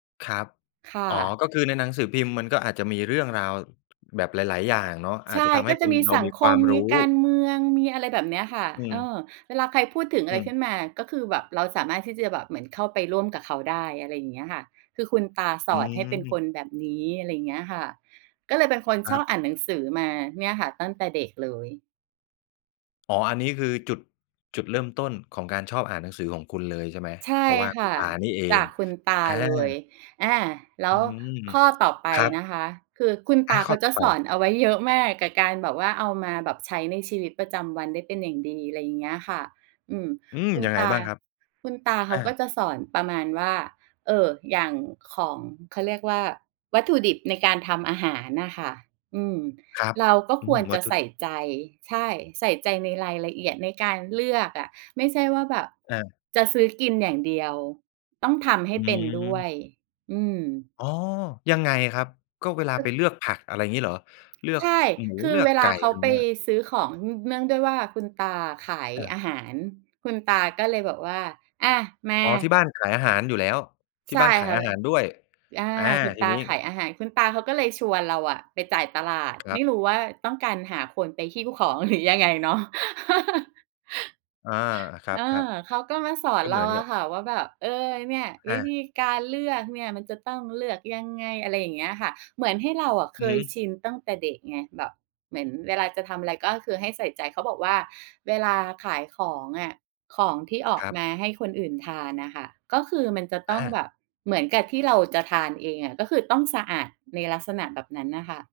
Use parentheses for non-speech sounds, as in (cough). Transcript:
ครับ ค่อ๋อ ะ ก็คือในหนังสือพิมพ์ มันก็อาจจะมีเรื่องราว แบบหลาย ๆ อย่างเนาะ อใาชจจะ่ ทำใกห้็เจป็ะน มีเราสัมงีคความ มรมูี้ การเมือง มีอะไรแบบเนี้ยค่ะ อืเอม ่อ เวลาใครพูดถึงออะืไรขึม ้นมา ก็คือแบบเราสามารถที่จะแบบเข้าไปร่วมกับเขาได้ อะไรอย่างเงี้ยค่ะ คือคุณตาสอือนให้เป็นคม นแบบนี้ อะไรอย่างเงี้ยค่ะ ก็เลยเป็นคนคชรัอบ บอ่านหนังสือมาเนี่ยค่ะ ตั้งแต่เด็กเลย อ๋อ อันนี้คือจุด จุดเริ่มต้นของการชอบอ่านหนังสือของคุณเลยใช่ไหม? ใชเ่พราะว่าคคุ่ณ ะ อา นี่เอจาง กคุณตาอา เลย อา แล้อืวม ข้อต่อไปครันบ ะคะ คือคุณตอา าขเข้อาจต่ะอไป สอนเอาไว้เยอะมาก กับการแบบว่าเอามาแบบใช้ในชีวิตประจำวันได้เป็นอย่างดี อะไรอย่างเงี้ยค่ะ อืม อืม คุณยังไตงา บ้างครับ? คุณตาเขอาก็า จะสอนประมาณว่า เออ อย่างของ เขา เรียกว่า วัตถุดิบในการทำอาหารนะค่ะ อืม ครับ เราก็อืควม รวจัะตถุใสด่ิบ ใจ ใช่ ใส่ใจในรายละเอียด ในการเลือกอะ ไม่ใช่ว่าแบบอา จะซื้อกินอย่างเดียว ต้องทำใหอ้เป็นด้วืม ย อืม อ๋อ ยังไงครับ ก็เวลากไป็ เลือกผัก อะไรอย่างงี้เหรอ? เลือใชก ่ ค หมู คืเอลือเกวลไกา่ เขไารไปเงี้ย ซื้อของ น เนื่องด้วยว่าคุณตาขายอา อาหาร คุณตาก็เลยบอกว่า "อา มา" อ๋อ ที่บ้านขายอาหารอยู่แล้ว ทีใ่ช่บ้านขาคย่ะ อาหารด้วย อ อา อา คุณทตีานี้ ขายอาหาร คุณตาเขาก็เลยชวนเราอะไปจ่ายตลาด ครไมับ ่รู้ว่าต้องการหาคนไปหิ้วของหรือยังไงเนาะ (chuckles) อา ครัเอบ อ เขๆ าก็มาสอนก็เเรหมาือนอกัะบ ค่ะ ว่าแบบ "เออ เนี่ย วอิา ธีการเลือกเนี่ยมันจะต้องเลือกยังไง" อะไรอย่างเงี้ยค่ะ เหมือนให้เราอะเคอือฮึ ยชินตั้งแต่เด็กไง แบบเหมือนเวลาจะทำอะไรก็คือให้ใส่ใจ เขาบอกว่า "เวลาขายของอะ ของที่ออกครับ มาให้คนอื่นทานนะค่ะ ก็คือมันจะตอ้องแา บบเหมือนกับที่เราจะทานเองอะ" ก็คือต้องสะอาดในลักษณะแบบนั้นน่ะค่ะ